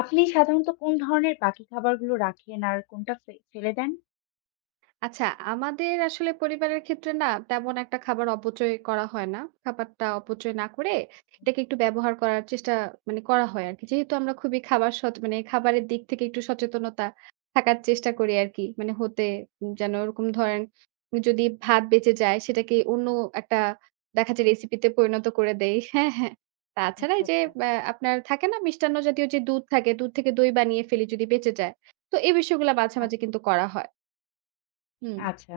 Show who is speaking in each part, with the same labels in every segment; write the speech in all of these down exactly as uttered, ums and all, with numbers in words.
Speaker 1: আপনি সাধারণত কোন ধরনের বাকি খাবারগুলো রাখেন আর কোনটা ফে ফেলে দেন?
Speaker 2: আচ্ছা, আমাদের আসলে পরিবারের ক্ষেত্রে না তেমন একটা খাবার অপচয় করা হয় না। খাবারটা অপচয় না করে এটাকে একটু ব্যবহার করার চেষ্টা মানে করা হয় আরকি। যেহেতু আমরা খুবই খাবার সচ মানে খাবারের দিক থেকে একটু সচেতনতা থাকার চেষ্টা করি আরকি। মানে হতে উম যেন ওরকম ধরেন যদি ভাত বেঁচে যায় সেটাকে অন্য একটা দেখা যায় রেসিপিতে পরিণত করে দেই। হ্যাঁ, হ্যাঁ। তাছাড়া
Speaker 1: আচ্ছা,
Speaker 2: এই যে
Speaker 1: আচ্ছা,
Speaker 2: অ্যা আপনার থাকে না মিষ্টান্ন জাতীয় যে দুধ থাকে, দুধ থেকে দই বানিয়ে ফেলি যদি বেঁচে যায়। তো এই বিষয়গুলা মাঝে, মাঝে
Speaker 1: আচ্ছা,
Speaker 2: কিন্তু করা হয়। হুম।
Speaker 1: আচ্ছা।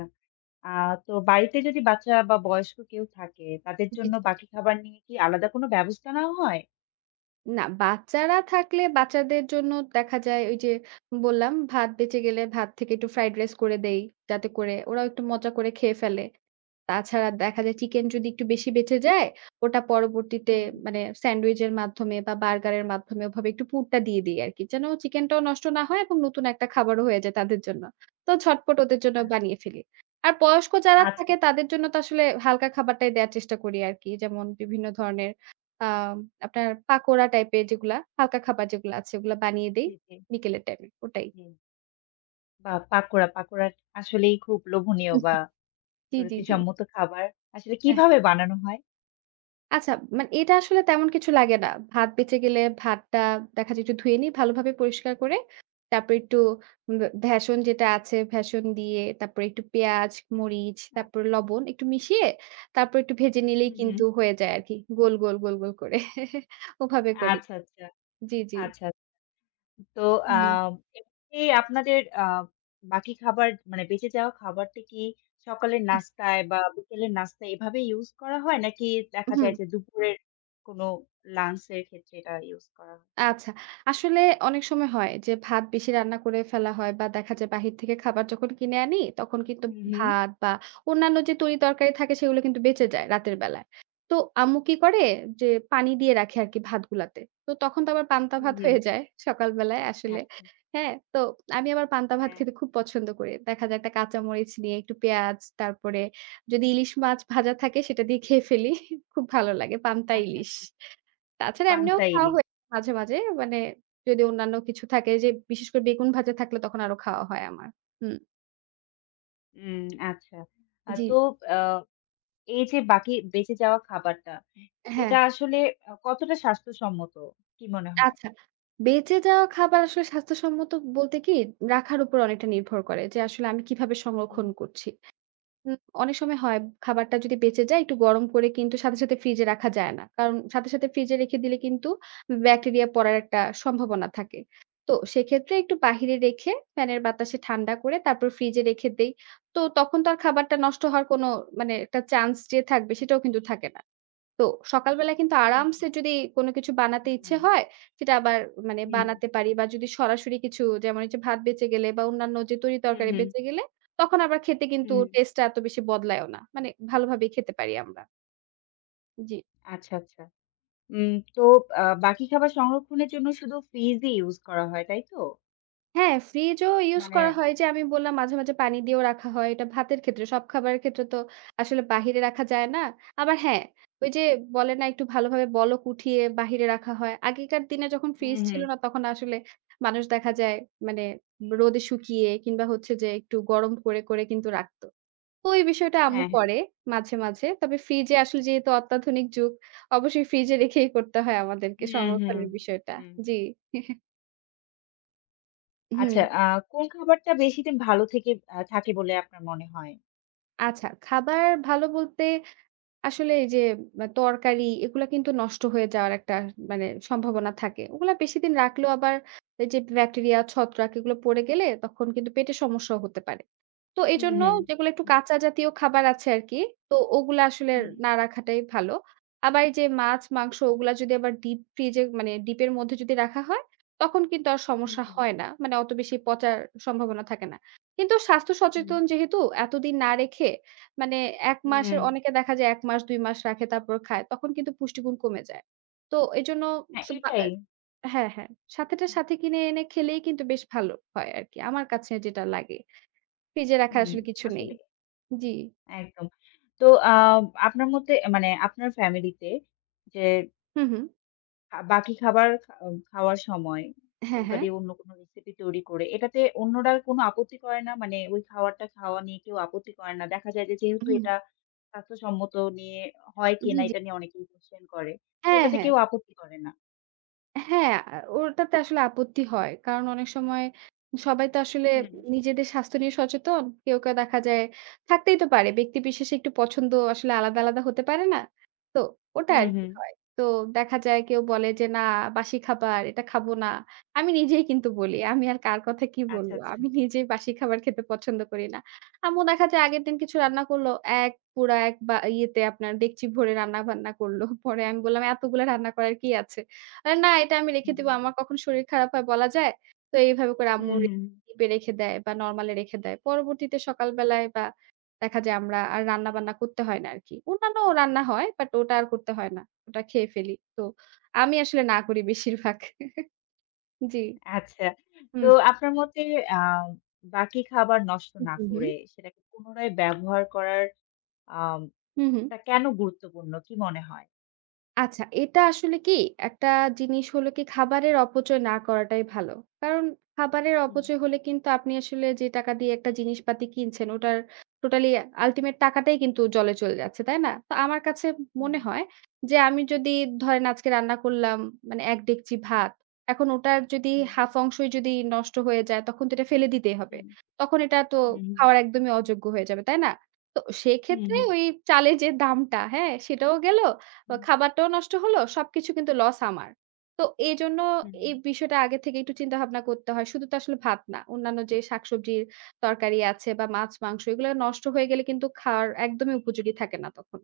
Speaker 1: আ তো বাড়িতে যদি বাচ্চা বা বয়স্ক কেউ থাকে, তাদের
Speaker 2: জি,
Speaker 1: জন্য
Speaker 2: জি।
Speaker 1: বাকি খাবার নিয়ে কি আলাদা কোনো ব্যবস্থা নেওয়া হয়?
Speaker 2: না বাচ্চারা থাকলে বাচ্চাদের জন্য দেখা যায় ওই যে বললাম ভাত বেঁচে গেলে ভাত থেকে একটু ফ্রাইড রাইস করে দেই। যাতে করে ওরাও একটু মজা করে খেয়ে ফেলে। তাছাড়া দেখা যায় চিকেন যদি একটু বেশি বেঁচে যায়, ওটা পরবর্তীতে
Speaker 1: হুম।
Speaker 2: মানে স্যান্ডউইচের মাধ্যমে বা বার্গারের মাধ্যমে ওভাবে একটু পুরটা দিয়ে দিই আরকি। যেন চিকেনটাও নষ্ট না হয় এবং নতুন একটা খাবারও হয়ে যায় তাদের জন্য। তো ঝটপট ওদের জন্য
Speaker 1: আ
Speaker 2: বানিয়ে ফেলি। আর বয়স্ক যারা
Speaker 1: আচ্ছা,
Speaker 2: থাকে তাদের জন্য তো আসলে হালকা খাবারটাই দেয়ার চেষ্টা করি আরকি। যেমন বিভিন্ন ধরনের আ আপনার পাকোড়া টাইপের যেগুলা, হালকা খাবার যেগুলা আছে ওগুলা বানিয়ে দেই
Speaker 1: জি, জি,
Speaker 2: বিকেলের টাইমে ওটাই।
Speaker 1: জি। বাহ! পাকোড়া, পাকোড়া আসলেই খুব লোভনীয় বা
Speaker 2: জি, জি, জি।
Speaker 1: রুচিসম্মত খাবার। আসলে
Speaker 2: হ্যাঁ।
Speaker 1: কিভাবে বানানো হয়?
Speaker 2: আচ্ছা, মানে এটা আসলে তেমন কিছু লাগে না। ভাত বেঁচে গেলে ভাতটা দেখা যায় একটু ধুয়ে নিই ভালোভাবে পরিষ্কার করে। তারপর একটু ব ভেষণ যেটা আছে, ভেষণ দিয়ে তারপরে একটু পেঁয়াজ, মরিচ,
Speaker 1: আ
Speaker 2: তারপর লবণ একটু মিশিয়ে তারপর একটু ভেজে নিলেই
Speaker 1: হুম, হুম।
Speaker 2: কিন্তু হয়ে যায় আরকি। গোল, গোল, গোল, গোল করে ওভাবে করি।
Speaker 1: আচ্ছা, আচ্ছা,
Speaker 2: জি, জি।
Speaker 1: আচ্ছা। তো আ
Speaker 2: হুম।
Speaker 1: এমনি আপনাদের আ বাকি খাবার মানে বেঁচে যাওয়া খাবারটি কি সকালের
Speaker 2: এহ
Speaker 1: নাস্তায় বা বিকেলের নাস্তায় এভাবে ইউস করা হয়? নাকি দেখা
Speaker 2: হুম।
Speaker 1: যায় যে দুপুরের কোনো লাঞ্চ এর ক্ষেত্রে এটা ইউস করা হয়?
Speaker 2: আচ্ছা। আসলে অনেক সময় হয় যে ভাত বেশি রান্না করে ফেলা হয় বা দেখা যায় বাহির থেকে খাবার যখন কিনে আনি তখন কিন্তু
Speaker 1: হুম, হুম।
Speaker 2: ভাত বা অন্যান্য যে তরি-তরকারি থাকে সেগুলো কিন্তু বেঁচে যায় রাতের বেলায়। তো আম্মু কি করে যে পানি দিয়ে রাখে আরকি ভাতগুলাতে। তো তখন তো আবার পান্তা
Speaker 1: হুম,
Speaker 2: ভাত
Speaker 1: হুম।
Speaker 2: হয়ে যায় সকাল বেলায় আসলে।
Speaker 1: আচ্ছা।
Speaker 2: হ্যাঁ? তো আমি আবার পান্তা ভাত
Speaker 1: হ্যাঁ,
Speaker 2: খেতে খুব পছন্দ করি। দেখা যায় একটা কাঁচামরিচ নিয়ে একটু পেঁয়াজ তারপরে যদি ইলিশ মাছ ভাজা থাকে সেটা দিয়ে খেয়ে ফেলি। খুব ভালো লাগে পান্তা
Speaker 1: আচ্ছা,
Speaker 2: ইলিশ।
Speaker 1: আচ্ছা।
Speaker 2: তাছাড়া এমনিও
Speaker 1: পান্তা
Speaker 2: খাওয়া
Speaker 1: ইলিশ।
Speaker 2: হয়ে মাঝে, মাঝে মানে যদি অন্যান্য কিছু থাকে যে বিশেষ করে বেগুন ভাজা থাকলে তখন আরো খাওয়া হয় আমার। হুম,
Speaker 1: উম আচ্ছা। আ
Speaker 2: জি,
Speaker 1: তো আ এই যে বাকি বেঁচে যাওয়া খাবারটা,
Speaker 2: হ্যাঁ।
Speaker 1: এটা আসলে আ কতটা স্বাস্থ্যসম্মত? কি মনে হয়?
Speaker 2: আচ্ছা। বেঁচে যাওয়া খাবার আসলে স্বাস্থ্যসম্মত বলতে কি রাখার উপর অনেকটা নির্ভর করে যে আসলে আমি কিভাবে
Speaker 1: হুম,
Speaker 2: সংরক্ষণ করছি। উম অনেক সময় হয় খাবারটা যদি বেঁচে যায় একটু গরম করে কিন্তু সাথে, সাথে ফ্রিজে রাখা যায় না। কারণ সাথে, সাথে ফ্রিজে রেখে দিলে কিন্তু ব্যাকটেরিয়া পড়ার একটা সম্ভাবনা থাকে। তো সেক্ষেত্রে একটু বাহিরে রেখে ফ্যানের বাতাসে ঠান্ডা করে তারপর ফ্রিজে রেখে দেই। তো তখন তো আর খাবারটা নষ্ট হওয়ার কোনো মানে একটা চান্স যে থাকবে সেটাও কিন্তু থাকে না। তো সকালবেলা কিন্তু
Speaker 1: আচ্ছা।
Speaker 2: আরামসে যদি কোনো কিছু বানাতে
Speaker 1: হুম,
Speaker 2: ইচ্ছে
Speaker 1: হুম।
Speaker 2: হয়, সেটা আবার মানে
Speaker 1: হুম, হুম।
Speaker 2: বানাতে পারি বা যদি সরাসরি কিছু যেমন এই যে ভাত বেঁচে গেলে বা অন্যান্য যে
Speaker 1: হুম,
Speaker 2: তরি-তরকারি
Speaker 1: হুম।
Speaker 2: বেঁচে গেলে, তখন আবার খেতে
Speaker 1: হুম,
Speaker 2: কিন্তু
Speaker 1: হুম।
Speaker 2: টেস্টটা এত বেশি বদলায়ও না। মানে ভালোভাবেই খেতে পারি আমরা। জি।
Speaker 1: আচ্ছা, আচ্ছা। উম তো আ বাকি খাবার সংরক্ষণের জন্য শুধু ফ্রিজই ইউজ করা হয়, তাই তো?
Speaker 2: হ্যাঁ, ফ্রিজও ইউজ
Speaker 1: মানে
Speaker 2: করা হয়। যে আমি বললাম মাঝে, মাঝে পানি দিয়েও রাখা হয়। এটা ভাতের ক্ষেত্রে, সব খাবারের ক্ষেত্রে তো আসলে বাহিরে রাখা যায় না। আবার হ্যাঁ, ওই যে বলে না একটু ভালোভাবে বলক উঠিয়ে বাহিরে রাখা হয়। আগেকার দিনে যখন
Speaker 1: হুম,
Speaker 2: ফ্রিজ
Speaker 1: হুম।
Speaker 2: ছিল না তখন আসলে মানুষ দেখা যায় মানে রোদে শুকিয়ে কিংবা হচ্ছে যে একটু গরম করে, করে কিন্তু রাখত। তো এই বিষয়টা আম্মু
Speaker 1: হ্যাঁ, হ্যাঁ।
Speaker 2: করে মাঝে, মাঝে। তবে ফ্রিজে আসলে যেহেতু অত্যাধুনিক যুগ অবশ্যই ফ্রিজে রেখেই করতে হয় আমাদেরকে
Speaker 1: হুম, হুম,
Speaker 2: সংরক্ষণের বিষয়টা।
Speaker 1: হুম।
Speaker 2: জি। হুম।
Speaker 1: আচ্ছা, আ কোন খাবারটা বেশিদিন ভালো থেকে আ থাকে বলে আপনার মনে হয়?
Speaker 2: আচ্ছা, খাবার ভালো বলতে আসলে এই যে আ তরকারি এগুলা কিন্তু নষ্ট হয়ে যাওয়ার একটা মানে সম্ভাবনা থাকে। ওগুলা বেশিদিন রাখলেও আবার এই যে ব্যাকটেরিয়া, ছত্রাক এগুলো পড়ে গেলে তখন কিন্তু পেটে সমস্যাও হতে পারে। তো
Speaker 1: হুম,
Speaker 2: এজন্য
Speaker 1: হুম।
Speaker 2: যেগুলো একটু
Speaker 1: হুম,
Speaker 2: কাঁচা জাতীয় খাবার আছে আরকি, তো ওগুলা আসলে
Speaker 1: হুম,
Speaker 2: না রাখাটাই ভালো। আবার এই যে মাছ, মাংস ওগুলা যদি আবার ডিপ ফ্রিজে মানে ডিপের মধ্যে যদি রাখা হয়, তখন কিন্তু আর
Speaker 1: হুম,
Speaker 2: সমস্যা
Speaker 1: হুম,
Speaker 2: হয় না। মানে অত বেশি পচার সম্ভাবনা থাকে না। কিন্তু স্বাস্থ্য
Speaker 1: হুম,
Speaker 2: সচেতন যেহেতু এতদিন না রেখে মানে এক মাসের
Speaker 1: হুম।
Speaker 2: অনেকে দেখা যায় এক মাস দুই মাস রাখে তারপর খায়। তখন কিন্তু পুষ্টিগুণ কমে যায়। তো এজন্য
Speaker 1: হ্যাঁ,
Speaker 2: স বা
Speaker 1: এটাই।
Speaker 2: হ্যাঁ, হ্যাঁ। সাথেটার
Speaker 1: হুম,
Speaker 2: সাথে কিনে এনে খেলেই কিন্তু বেশ ভালো হয় আরকি। আমার কাছে যেটা লাগে। ফ্রিজে রাখার
Speaker 1: হুম,
Speaker 2: আসলে কিছু নেই।
Speaker 1: আসলে
Speaker 2: জি।
Speaker 1: একদম। তো আ আপনার মতে মানে আপনার ফ্যামিলিতে যে
Speaker 2: হু, হু।
Speaker 1: আ বাকি খাবার খা উম, খাওয়ার সময় যে
Speaker 2: হ্যাঁ,
Speaker 1: ওটা
Speaker 2: হ্যাঁ।
Speaker 1: দিয়ে অন্য কোনো রেসিপি তৈরি করে এটাতে অন্যরা কোনো আপত্তি করে না? মানে ওই খাবারটা খাওয়া নিয়ে কেউ আপত্তি করে না। দেখা যায় যে যেহেতু
Speaker 2: হুম।
Speaker 1: এটা স্বাস্থ্যসম্মত নিয়ে হয়
Speaker 2: জি,
Speaker 1: কিনা
Speaker 2: জি।
Speaker 1: এটা নিয়ে অনেকেই কোয়েশ্চেন করে। তো
Speaker 2: হ্যাঁ,
Speaker 1: এটাতে
Speaker 2: হ্যাঁ।
Speaker 1: কেউ আপত্তি করে না?
Speaker 2: হ্যাঁ, আ ওটাতে আসলে আপত্তি হয়। কারণ অনেক সময় সবাই তো আসলে
Speaker 1: হুম,
Speaker 2: নিজেদের স্বাস্থ্য নিয়ে সচেতন। কেউ, কেউ দেখা যায় থাকতেই তো পারে। ব্যক্তিবিশেষে একটু পছন্দ আসলে আলাদা, আলাদা হতে পারে না? তো ওটা
Speaker 1: হুম,
Speaker 2: আরকি
Speaker 1: হুম।
Speaker 2: হয়। তো দেখা যায় কেউ বলে যে, "না, বাসি খাবার, এটা খাবো না।" আমি নিজেই কিন্তু বলি, "আমি আর কার কথা কি
Speaker 1: আচ্ছা,
Speaker 2: বলব?
Speaker 1: আচ্ছা।
Speaker 2: আমি নিজেই বাসি খাবার খেতে পছন্দ করি না।" আম্মু দেখা যায় আগের দিন কিছু রান্না করলো। এক পুরা এক বা ইয়েতে আপনার ডেকচি ভরে রান্না-বান্না করল। পরে আমি বললাম, "এতগুলা রান্না করার কি আছে?" আ না এটা আমি রেখে
Speaker 1: হুম,
Speaker 2: দিব।
Speaker 1: হুম।
Speaker 2: আমার কখন শরীর খারাপ হয় বলা যায়। তো এইভাবে করে
Speaker 1: হুম,
Speaker 2: আম্মু রে
Speaker 1: হুম।
Speaker 2: ডিপে রেখে দেয় বা নরমালে রেখে দেয়। পরবর্তীতে সকালবেলায় বা দেখা যায় আমরা আর রান্না-বান্না করতে হয় না আরকি। অন্যান্য রান্না হয় বাট ওটা আর করতে হয় না। ওটা খেয়ে ফেলি। তো আমি আসলে না করি বেশিরভাগ। জি।
Speaker 1: আচ্ছা। তো
Speaker 2: হুম।
Speaker 1: আপনার মতে আ বাকি খাবার নষ্ট
Speaker 2: হু,
Speaker 1: না
Speaker 2: হু, হুম।
Speaker 1: করে সেটাকে পুনরায় ব্যবহার করার আম
Speaker 2: হু, হু।
Speaker 1: টা কেন গুরুত্বপূর্ণ? কি মনে হয়?
Speaker 2: আচ্ছা, এটা আসলে কি একটা জিনিস হলো কি খাবারের অপচয় না করাটাই ভালো। কারণ খাবারের
Speaker 1: হুম,
Speaker 2: অপচয় হলে কিন্তু আপনি আসলে যে টাকা দিয়ে একটা জিনিসপাতি কিনছেন ওটার টোটালি আল্টিমেট টাকাটাই কিন্তু জলে চলে যাচ্ছে, তাই না? তো আমার কাছে
Speaker 1: হুম,
Speaker 2: মনে হয় যে আমি যদি ধরেন আজকে রান্না করলাম মানে এক ডেকচি ভাত। এখন ওটার যদি
Speaker 1: হুম।
Speaker 2: অর্ধেক অংশই যদি নষ্ট হয়ে যায় তখন তো এটা ফেলে দিতেই হবে।
Speaker 1: হুম,
Speaker 2: তখন এটা তো
Speaker 1: হুম, হুম,
Speaker 2: খাওয়ার একদমই অযোগ্য হয়ে যাবে, তাই না? তো
Speaker 1: হুম,
Speaker 2: সেক্ষেত্রে
Speaker 1: হুম,
Speaker 2: ওই চালের যে দামটা, হ্যাঁ? সেটাও গেল। তো
Speaker 1: হুম,
Speaker 2: খাবারটাও নষ্ট হলো, সবকিছু কিন্তু লস আমার। তো এইজন্য
Speaker 1: হুম, হুম।
Speaker 2: এই বিষয়টা আগে থেকে একটু চিন্তাভাবনা করতে হয়। শুধু তো আসলে ভাত না। অন্যান্য যে শাকসবজির তরকারি আছে বা মাছ-মাংস এগুলো নষ্ট হয়ে গেলে কিন্তু খাওয়ার একদমই উপযোগী থাকে না তখন।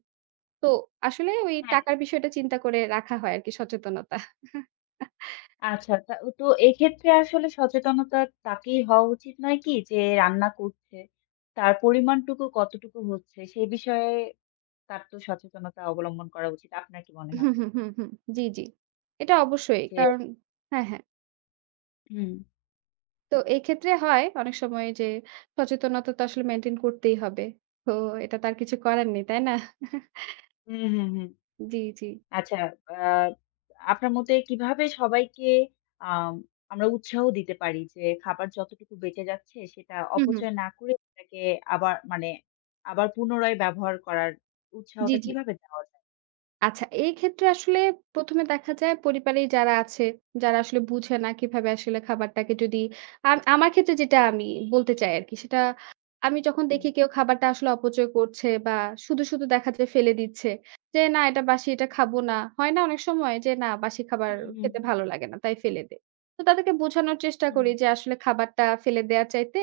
Speaker 2: তো আসলে ওই
Speaker 1: হ্যাঁ,
Speaker 2: টাকার বিষয়টা চিন্তা করে রাখা হয় আরকি সচেতনতা।
Speaker 1: আচ্ছা তা তো এক্ষেত্রে আসলে সচেতনতা তাকেই হওয়া উচিত নয় কি? যে রান্না করছে, তার পরিমাণটুকু কতটুকু হচ্ছে সে বিষয়ে তার তো সচেতনতা অবলম্বন করা উচিত। আপনার কি মনে হয়?
Speaker 2: হুম, হুম, হুম, হুম। জি, জি। এটা অবশ্যই।
Speaker 1: যে
Speaker 2: কারণ হ্যাঁ, হ্যাঁ।
Speaker 1: হুম।
Speaker 2: তো এই ক্ষেত্রে হয় অনেক সময় যে সচেতনতা তো আসলে মেইনটেইন করতেই হবে। তো এটা তো আর কিছু করার নেই, তাই না?
Speaker 1: হুম, হুম, হুম।
Speaker 2: জি, জি।
Speaker 1: আচ্ছা, আ আপনার মতে কিভাবে সবাইকে আম আমরা উৎসাহ দিতে পারি যে খাবার যতটুকু বেঁচে যাচ্ছে সেটা
Speaker 2: হুম, হুম।
Speaker 1: অপচয় না করে সেটাকে আবার মানে আবার পুনরায় ব্যবহার করার
Speaker 2: জি,
Speaker 1: উৎসাহটা
Speaker 2: জি।
Speaker 1: কিভাবে দেওয়া যায়?
Speaker 2: আচ্ছা এই ক্ষেত্রে আসলে প্রথমে এ দেখা যায় পরিবারেই যারা আছে, যারা আসলে বুঝে না কিভাবে আসলে খাবারটাকে যদি আম আমার ক্ষেত্রে যেটা আমি বলতে চাই আরকি সেটা আমি যখন
Speaker 1: হুম।
Speaker 2: দেখি কেউ খাবারটা আসলে অপচয় করছে বা শুধু, শুধু দেখা যায় ফেলে দিচ্ছে যে, "না এটা বাসি, এটা খাবো না।" হয় না অনেক সময় যে, "না বাসি খাবার
Speaker 1: হুম, হুম,
Speaker 2: খেতে
Speaker 1: হুম,
Speaker 2: ভালো লাগে না, তাই ফেলে দেই।" তো তাদেরকে বোঝানোর চেষ্টা
Speaker 1: হুম।
Speaker 2: করি যে আসলে খাবারটা ফেলে দেয়ার চাইতে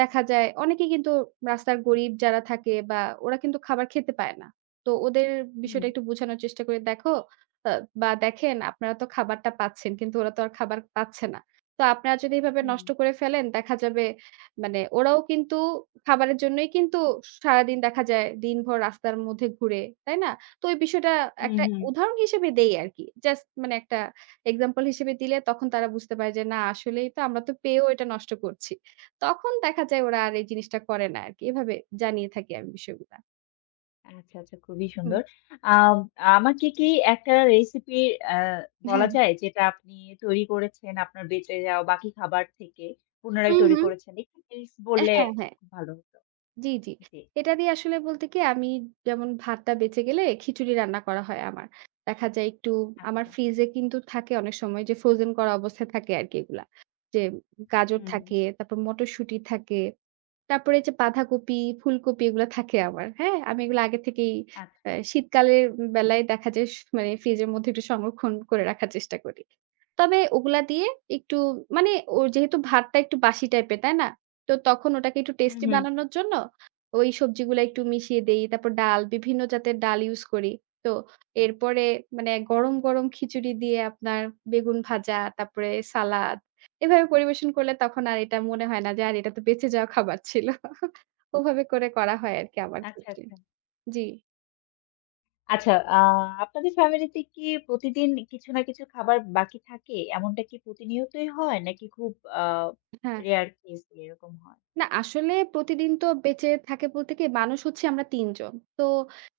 Speaker 2: দেখা যায় অনেকেই কিন্তু রাস্তার গরিব যারা থাকে বা ওরা কিন্তু খাবার খেতে পায় না। তো ওদের
Speaker 1: হুম,
Speaker 2: বিষয়টা একটু বোঝানোর চেষ্টা করি, "দেখো আ বা দেখেন আপনারা তো খাবারটা পাচ্ছেন, কিন্তু ওরা তো আর খাবার পাচ্ছে না। তো আপনারা যদি এভাবে
Speaker 1: হুম।
Speaker 2: নষ্ট করে ফেলেন দেখা যাবে মানে ওরাও কিন্তু খাবারের জন্যই কিন্তু সারাদিন দেখা যায় দিনভর রাস্তার মধ্যে ঘুরে, তাই না? তো ওই বিষয়টা
Speaker 1: হুম,
Speaker 2: একটা
Speaker 1: হুম।
Speaker 2: উদাহরণ হিসেবে দেই আরকি। জাস্ট মানে একটা এক্সাম্পল হিসেবে দিলে তখন তারা বুঝতে পারে যে না আসলেই তো আমরা তো পেয়েও এটা নষ্ট করছি। তখন দেখা যায় ওরা আর এই জিনিসটা করে না আরকি। এভাবে জানিয়ে থাকি আমি বিষয়গুলা।
Speaker 1: আচ্ছা, আচ্ছা খুবই
Speaker 2: হুম।
Speaker 1: সুন্দর। আম আমাকে কি একটা রেসিপি আ বলা
Speaker 2: হ্যাঁ, হ্যাঁ।
Speaker 1: যায় যেটা আপনি তৈরি করেছেন আপনার বেঁচে যাওয়া বাকি খাবার থেকে পুনরায়
Speaker 2: হুম,
Speaker 1: তৈরি
Speaker 2: হুম।
Speaker 1: করেছেন? একটু টিপস
Speaker 2: আ
Speaker 1: বললে
Speaker 2: হ্যাঁ, হ্যাঁ।
Speaker 1: খুব ভালো হতো।
Speaker 2: জি, জি।
Speaker 1: জি,
Speaker 2: এটা দিয়ে আসলে বলতে কি আমি যেমন ভাতটা বেঁচে গেলে খিচুড়ি রান্না করা হয় আমার। দেখা যায় একটু আমার
Speaker 1: আচ্ছা।
Speaker 2: ফ্রিজে কিন্তু থাকে অনেক সময় যে ফ্রোজেন করা অবস্থায় থাকে আরকি এগুলা। যে গাজর
Speaker 1: হুম, হুম।
Speaker 2: থাকে, তারপর মটরশুঁটি থাকে। তারপরে যে বাঁধাকপি, ফুলকপি এগুলা থাকে আমার। হ্যাঁ? আমি এগুলো আগে থেকেই
Speaker 1: আচ্ছা।
Speaker 2: আ শীতকালের বেলায় দেখা যায় স মানে ফ্রিজের মধ্যে একটু সংরক্ষণ করে রাখার চেষ্টা করি। তবে ওগুলা দিয়ে একটু মানে ও যেহেতু ভাতটা একটু বাসি টাইপের, তাই না? তো তখন ওটাকে একটু
Speaker 1: হুম,
Speaker 2: টেস্টি
Speaker 1: হুম।
Speaker 2: বানানোর জন্য ওই সবজিগুলা একটু মিশিয়ে দেই। তারপর ডাল, বিভিন্ন জাতের ডাল ইউজ করি। তো এরপরে মানে গরম, গরম খিচুড়ি দিয়ে আপনার বেগুন ভাজা, তারপরে সালাদ এভাবে পরিবেশন করলে তখন আর এটা মনে হয় না যে, "আরে এটা তো বেঁচে যাওয়া খাবার ছিল।" ওভাবে করে করা হয় আরকি আমার
Speaker 1: আচ্ছা,
Speaker 2: ক্ষেত্রে।
Speaker 1: আচ্ছা।
Speaker 2: জি,
Speaker 1: আচ্ছা, আ আপনাদের ফ্যামিলিতে কি প্রতিদিন কিছু না কিছু খাবার বাকি থাকে? এমনটা কি প্রতিনিয়তই হয়? নাকি খুব আ
Speaker 2: হ্যাঁ,
Speaker 1: রেয়ার কেস এরকম হয়?
Speaker 2: না আসলে প্রতিদিন তো বেঁচে থাকে বলতে কি মানুষ হচ্ছি আমরা তিন জন। তো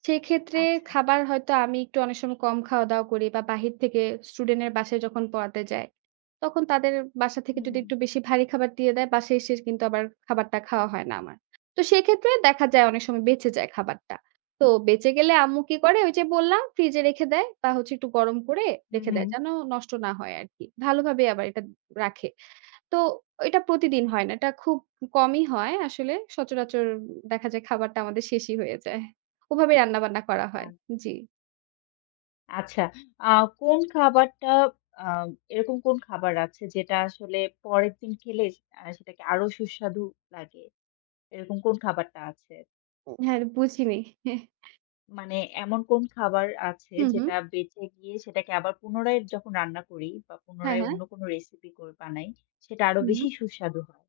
Speaker 2: সেক্ষেত্রে
Speaker 1: আচ্ছা।
Speaker 2: খাবার হয়তো আমি একটু অনেক সময় কম খাওয়া-দাওয়া করি বা বাহির থেকে স্টুডেন্টের বাসায় যখন পড়াতে যাই, তখন তাদের বাসা থেকে
Speaker 1: হুম,
Speaker 2: যদি
Speaker 1: হুম।
Speaker 2: একটু বেশি ভারী খাবার দিয়ে দেয়, বাসায় এসে কিন্তু আবার খাবারটা খাওয়া হয় না আমার। তো সেক্ষেত্রে দেখা যায় অনেক সময় বেঁচে যায় খাবারটা। তো বেঁচে গেলে আম্মু কি করে ওই যে বললাম ফ্রিজে রেখে দেয় বা হচ্ছে একটু গরম করে
Speaker 1: হুম,
Speaker 2: রেখে দেয়
Speaker 1: হুম।
Speaker 2: যেন নষ্ট না হয় আরকি। ভালোভাবে আবার এটা রাখে। তো এটা প্রতিদিন হয় না। এটা খুব কমই হয় আসলে। সচরাচর দেখা যায় খাবারটা আমাদের শেষই হয়ে যায়। ওভাবে রান্নাবান্না করা
Speaker 1: আ
Speaker 2: হয়। জি।
Speaker 1: আচ্ছা। আ কোন খাবারটা আ এরকম কোন খাবার আছে যেটা আসলে পরের দিন খেলে আ সেটাকে আরো সুস্বাদু লাগে? এরকম কোন খাবারটা আছে?
Speaker 2: ও। হ্যাঁ, বুঝিনি। হ্যাঁ।
Speaker 1: মানে এমন কোন খাবার আছে
Speaker 2: হু, হু।
Speaker 1: যেটা বেঁচে গিয়ে সেটাকে আবার পুনরায় যখন রান্না করি বা
Speaker 2: হ্যাঁ,
Speaker 1: পুনরায়
Speaker 2: হ্যাঁ।
Speaker 1: অন্য কোনো রেসিপি করে বানাই সেটা আরো
Speaker 2: হু, হু।
Speaker 1: বেশি সুস্বাদু হয়?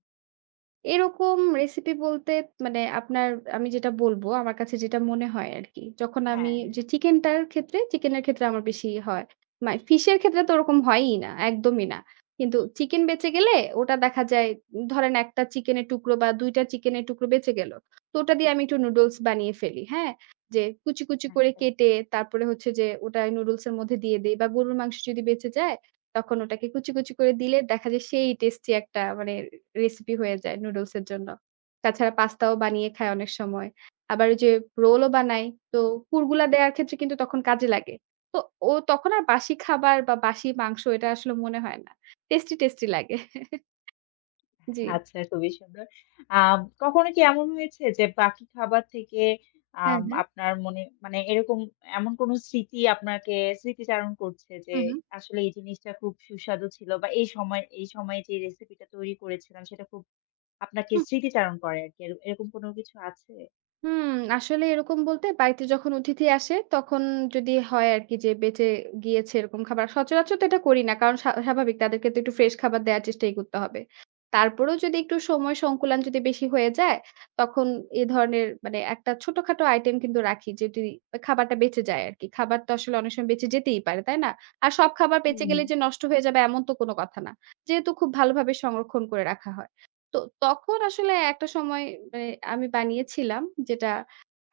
Speaker 2: এরকম রেসিপি বলতে মানে আপনার আমি যেটা বলবো, আমার কাছে যেটা মনে হয় আরকি। যখন আমি
Speaker 1: হ্যাঁ,
Speaker 2: যে চিকেনটার ক্ষেত্রে, চিকেনের ক্ষেত্রে আমার বেশি হয়। মানে ফিশের ক্ষেত্রে তো ওরকম হয়ই না, একদমই না। কিন্তু চিকেন বেঁচে গেলে ওটা দেখা যায় উম, ধরেন এক টা চিকেনের টুকরো বা দুই টা চিকেনের টুকরো বেঁচে গেল। তো ওটা দিয়ে আমি একটু নুডলস বানিয়ে ফেলি, হ্যাঁ? যে কুচি, কুচি
Speaker 1: হ্যাঁ,
Speaker 2: করে
Speaker 1: একদম।
Speaker 2: কেটে তারপরে হচ্ছে যে ওটা নুডলসের মধ্যে দিয়ে দেই বা গরুর মাংস যদি বেঁচে যায়, তখন ওটাকে কুচি, কুচি করে দিলে দেখা যায় সেই টেস্টি একটা মানে রেসিপি হয়ে যায় নুডলস এর জন্য। তাছাড়া পাস্তাও বানিয়ে খায় অনেক সময়। আবার ওই যে রোলও বানাই। তো পুরগুলা দেয়ার ক্ষেত্রে কিন্তু তখন কাজে লাগে। তো ও তখন আর বাসি খাবার বা বাসি মাংস এটা আসলে মনে হয় না। টেস্টি, টেস্টি লাগে। জি।
Speaker 1: আচ্ছা খুবই সুন্দর। আম কখনো কি এমন হয়েছে যে বাকি খাবার থেকে
Speaker 2: হ্যাঁ,
Speaker 1: আম
Speaker 2: হ্যাঁ।
Speaker 1: আপনার মনে মানে এরকম এমন কোন স্মৃতি আপনাকে স্মৃতিচারণ করছে যে
Speaker 2: হু, হু।
Speaker 1: আসলে এই জিনিসটা খুব সুস্বাদু ছিল বা এই সময় এই সময়ে যে রেসিপিটা তৈরি করেছিলাম সেটা খুব আপনাকে স্মৃতিচারণ করে আরকি। এর এরকম কোনো কিছু আছে?
Speaker 2: হুম, আসলে এরকম বলতে বাড়িতে যখন অতিথি আসে তখন যদি হয় আরকি যে বেঁচে গিয়েছে এরকম খাবার। সচরাচর তো এটা করি না। কারণ স্বা স্বাভাবিক তাদেরকে তো একটু ফ্রেশ খাবার দেয়ার চেষ্টাই করতে হবে। তারপরেও যদি একটু সময় সংকুলান যদি বেশি হয়ে যায়, তখন এ ধরনের মানে একটা ছোটখাটো আইটেম কিন্তু রাখি যেটি খাবারটা বেঁচে যায় আরকি। খাবার তো আসলে অনেক সময় বেঁচে যেতেই পারে, তাই না? আর সব খাবার
Speaker 1: হুম,
Speaker 2: বেঁচে গেলে
Speaker 1: হুম।
Speaker 2: যে নষ্ট হয়ে যাবে এমন তো কোনো কথা না। যেহেতু খুব ভালোভাবে সংরক্ষণ করে রাখা হয়। তো তখন আসলে একটা সময় মানে আমি বানিয়েছিলাম যেটা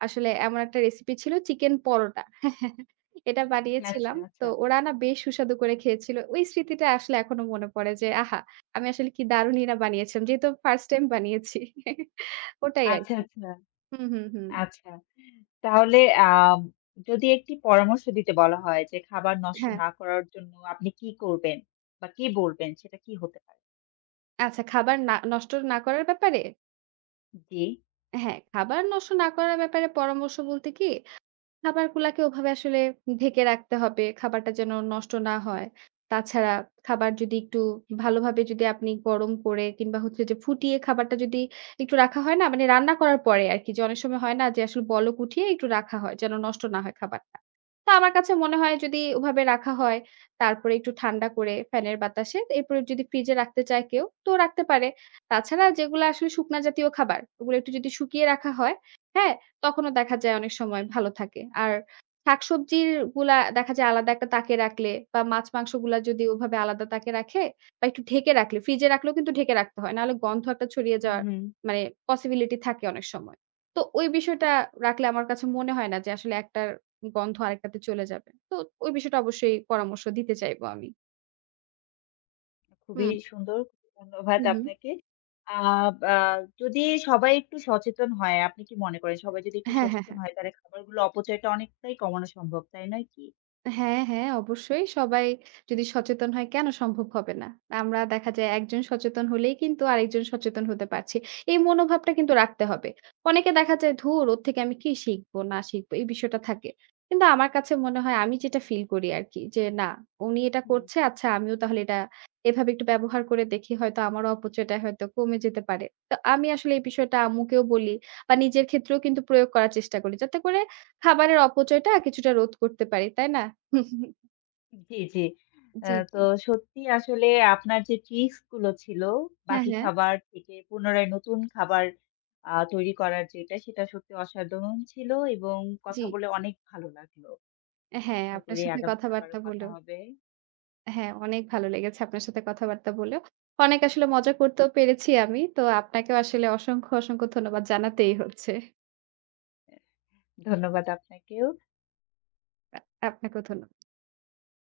Speaker 2: আসলে এমন একটা রেসিপি ছিল চিকেন পরোটা। এটা
Speaker 1: আচ্ছা,
Speaker 2: বানিয়েছিলাম। তো
Speaker 1: আচ্ছা।
Speaker 2: ওরা না বেশ সুস্বাদু করে খেয়েছিল। ওই স্মৃতিটা আসলে এখনো মনে পড়ে যে আহা! আমি আসলে কি দারুণই না বানিয়েছিলাম। যেহেতু ফার্স্ট টাইম বানিয়েছি। ওটাই
Speaker 1: আচ্ছা,
Speaker 2: আরকি।
Speaker 1: আচ্ছা,
Speaker 2: হুম, হুম, হুম।
Speaker 1: আচ্ছা। তাহলে আম যদি একটি পরামর্শ দিতে বলা হয় যে খাবার নষ্ট
Speaker 2: হ্যাঁ,
Speaker 1: না করার জন্য আপনি কি করবেন বা কি বলবেন সেটা কি হতে পারে?
Speaker 2: আচ্ছা খাবার না নষ্ট না করার ব্যাপারে?
Speaker 1: জি।
Speaker 2: হ্যাঁ, খাবার নষ্ট না করার ব্যাপারে পরামর্শ বলতে কি খাবারগুলাকে ওভাবে আসলে ঢেকে রাখতে হবে। খাবারটা যেন নষ্ট না হয়। তাছাড়া খাবার যদি একটু ভালোভাবে যদি আপনি গরম করে কিংবা হচ্ছে যে ফুটিয়ে খাবারটা যদি একটু রাখা হয় না? মানে রান্না করার পরে আরকি যে অনেক সময় হয় না যে আসলে বলক উঠিয়ে একটু রাখা হয় যেন নষ্ট না হয় খাবারটা। তো আমার কাছে মনে হয় যদি ওভাবে রাখা হয়, তারপরে একটু ঠান্ডা করে ফ্যানের বাতাসে এরপরে যদি ফ্রিজে রাখতে চায় কেউ তো রাখতে পারে। তাছাড়া যেগুলা আসলে শুকনা জাতীয় খাবার ওগুলো একটু যদি শুকিয়ে রাখা হয়, হ্যাঁ? তখনও দেখা যায় অনেক সময় ভালো থাকে। আর শাকসবজির গুলা দেখা যায় আলাদা একটা তাকে রাখলে বা মাছ-মাংসগুলা যদি ওভাবে আলাদা তাকে রাখে বা একটু ঢেকে রাখলে ফ্রিজে রাখলেও কিন্তু ঢেকে রাখতে হয়। নাহলে গন্ধ একটা ছড়িয়ে
Speaker 1: হুম,
Speaker 2: যাওয়ার
Speaker 1: হুম।
Speaker 2: মানে পসিবিলিটি থাকে অনেক সময়। তো ওই বিষয়টা রাখলে আমার কাছে মনে হয় না যে আসলে একটার গন্ধ আরেকটাতে চলে যাবে। তো ওই বিষয়টা অবশ্যই পরামর্শ দিতে চাইব আমি।
Speaker 1: খুবই
Speaker 2: হুম,
Speaker 1: সুন্দর। খুবই ধন্যবাদ
Speaker 2: হু, হুম।
Speaker 1: আপনাকে। আ বা যদি সবাই একটু সচেতন হয়, আপনি কি মনে করেন সবাই যদি একটু
Speaker 2: হ্যাঁ, হ্যাঁ,
Speaker 1: সচেতন
Speaker 2: হ্যাঁ।
Speaker 1: হয় তাহলে খাবারগুলো অপচয়টা অনেকটাই কমানো সম্ভব, তাই নয় কি?
Speaker 2: হ্যাঁ, হ্যাঁ, অবশ্যই সবাই যদি সচেতন হয় কেন সম্ভব হবে না? আমরা দেখা যায় একজন সচেতন হলেই কিন্তু আরেকজন সচেতন হতে পারছি। এই মনোভাবটা কিন্তু রাখতে হবে। অনেকে দেখা যায় ধুর ওর থেকে আমি কি শিখবো না শিখবো এই বিষয়টা থাকে। কিন্তু আমার কাছে মনে হয় আমি যেটা ফিল করি আরকি যে না উনি এটা
Speaker 1: হুম।
Speaker 2: করছে আচ্ছা আমিও তাহলে এটা এভাবে একটু ব্যবহার করে দেখি হয়তো আমারও অপচয়টা হয়তো কমে যেতে পারে। তো আমি আসলে এই বিষয়টা আম্মুকেও বলি বা নিজের ক্ষেত্রেও কিন্তু প্রয়োগ করার চেষ্টা করি। যাতে করে খাবারের অপচয়টা কিছুটা রোধ করতে পারি। তাই না? হুম, হুম,
Speaker 1: জি, জি। আ
Speaker 2: জি,
Speaker 1: তো
Speaker 2: জি।
Speaker 1: সত্যিই আসলে আপনার যে ট্রিকস গুলো ছিল,
Speaker 2: হ্যাঁ,
Speaker 1: বাকি
Speaker 2: হ্যাঁ।
Speaker 1: খাবার থেকে পুনরায় নতুন খাবার আ তৈরি করার যেটা, সেটা সত্যি অসাধারণ ছিল এবং
Speaker 2: জি।
Speaker 1: কথা বলে অনেক ভালো লাগলো।
Speaker 2: হ্যাঁ,
Speaker 1: আশা
Speaker 2: আপনার
Speaker 1: করি
Speaker 2: সাথে
Speaker 1: আগামীতে আবারও
Speaker 2: কথাবার্তা
Speaker 1: কথা
Speaker 2: বলেও
Speaker 1: হবে।
Speaker 2: হ্যাঁ, অনেক ভালো লেগেছে আপনার সাথে কথাবার্তা বলেও। অনেক আসলে মজা করতেও পেরেছি আমি। তো আপনাকেও আসলে অসংখ্য, অসংখ্য ধন্যবাদ জানাতেই হচ্ছে।
Speaker 1: এ ধন্যবাদ আপনাকেও।
Speaker 2: আ আপনাকেও ধন্যবাদ।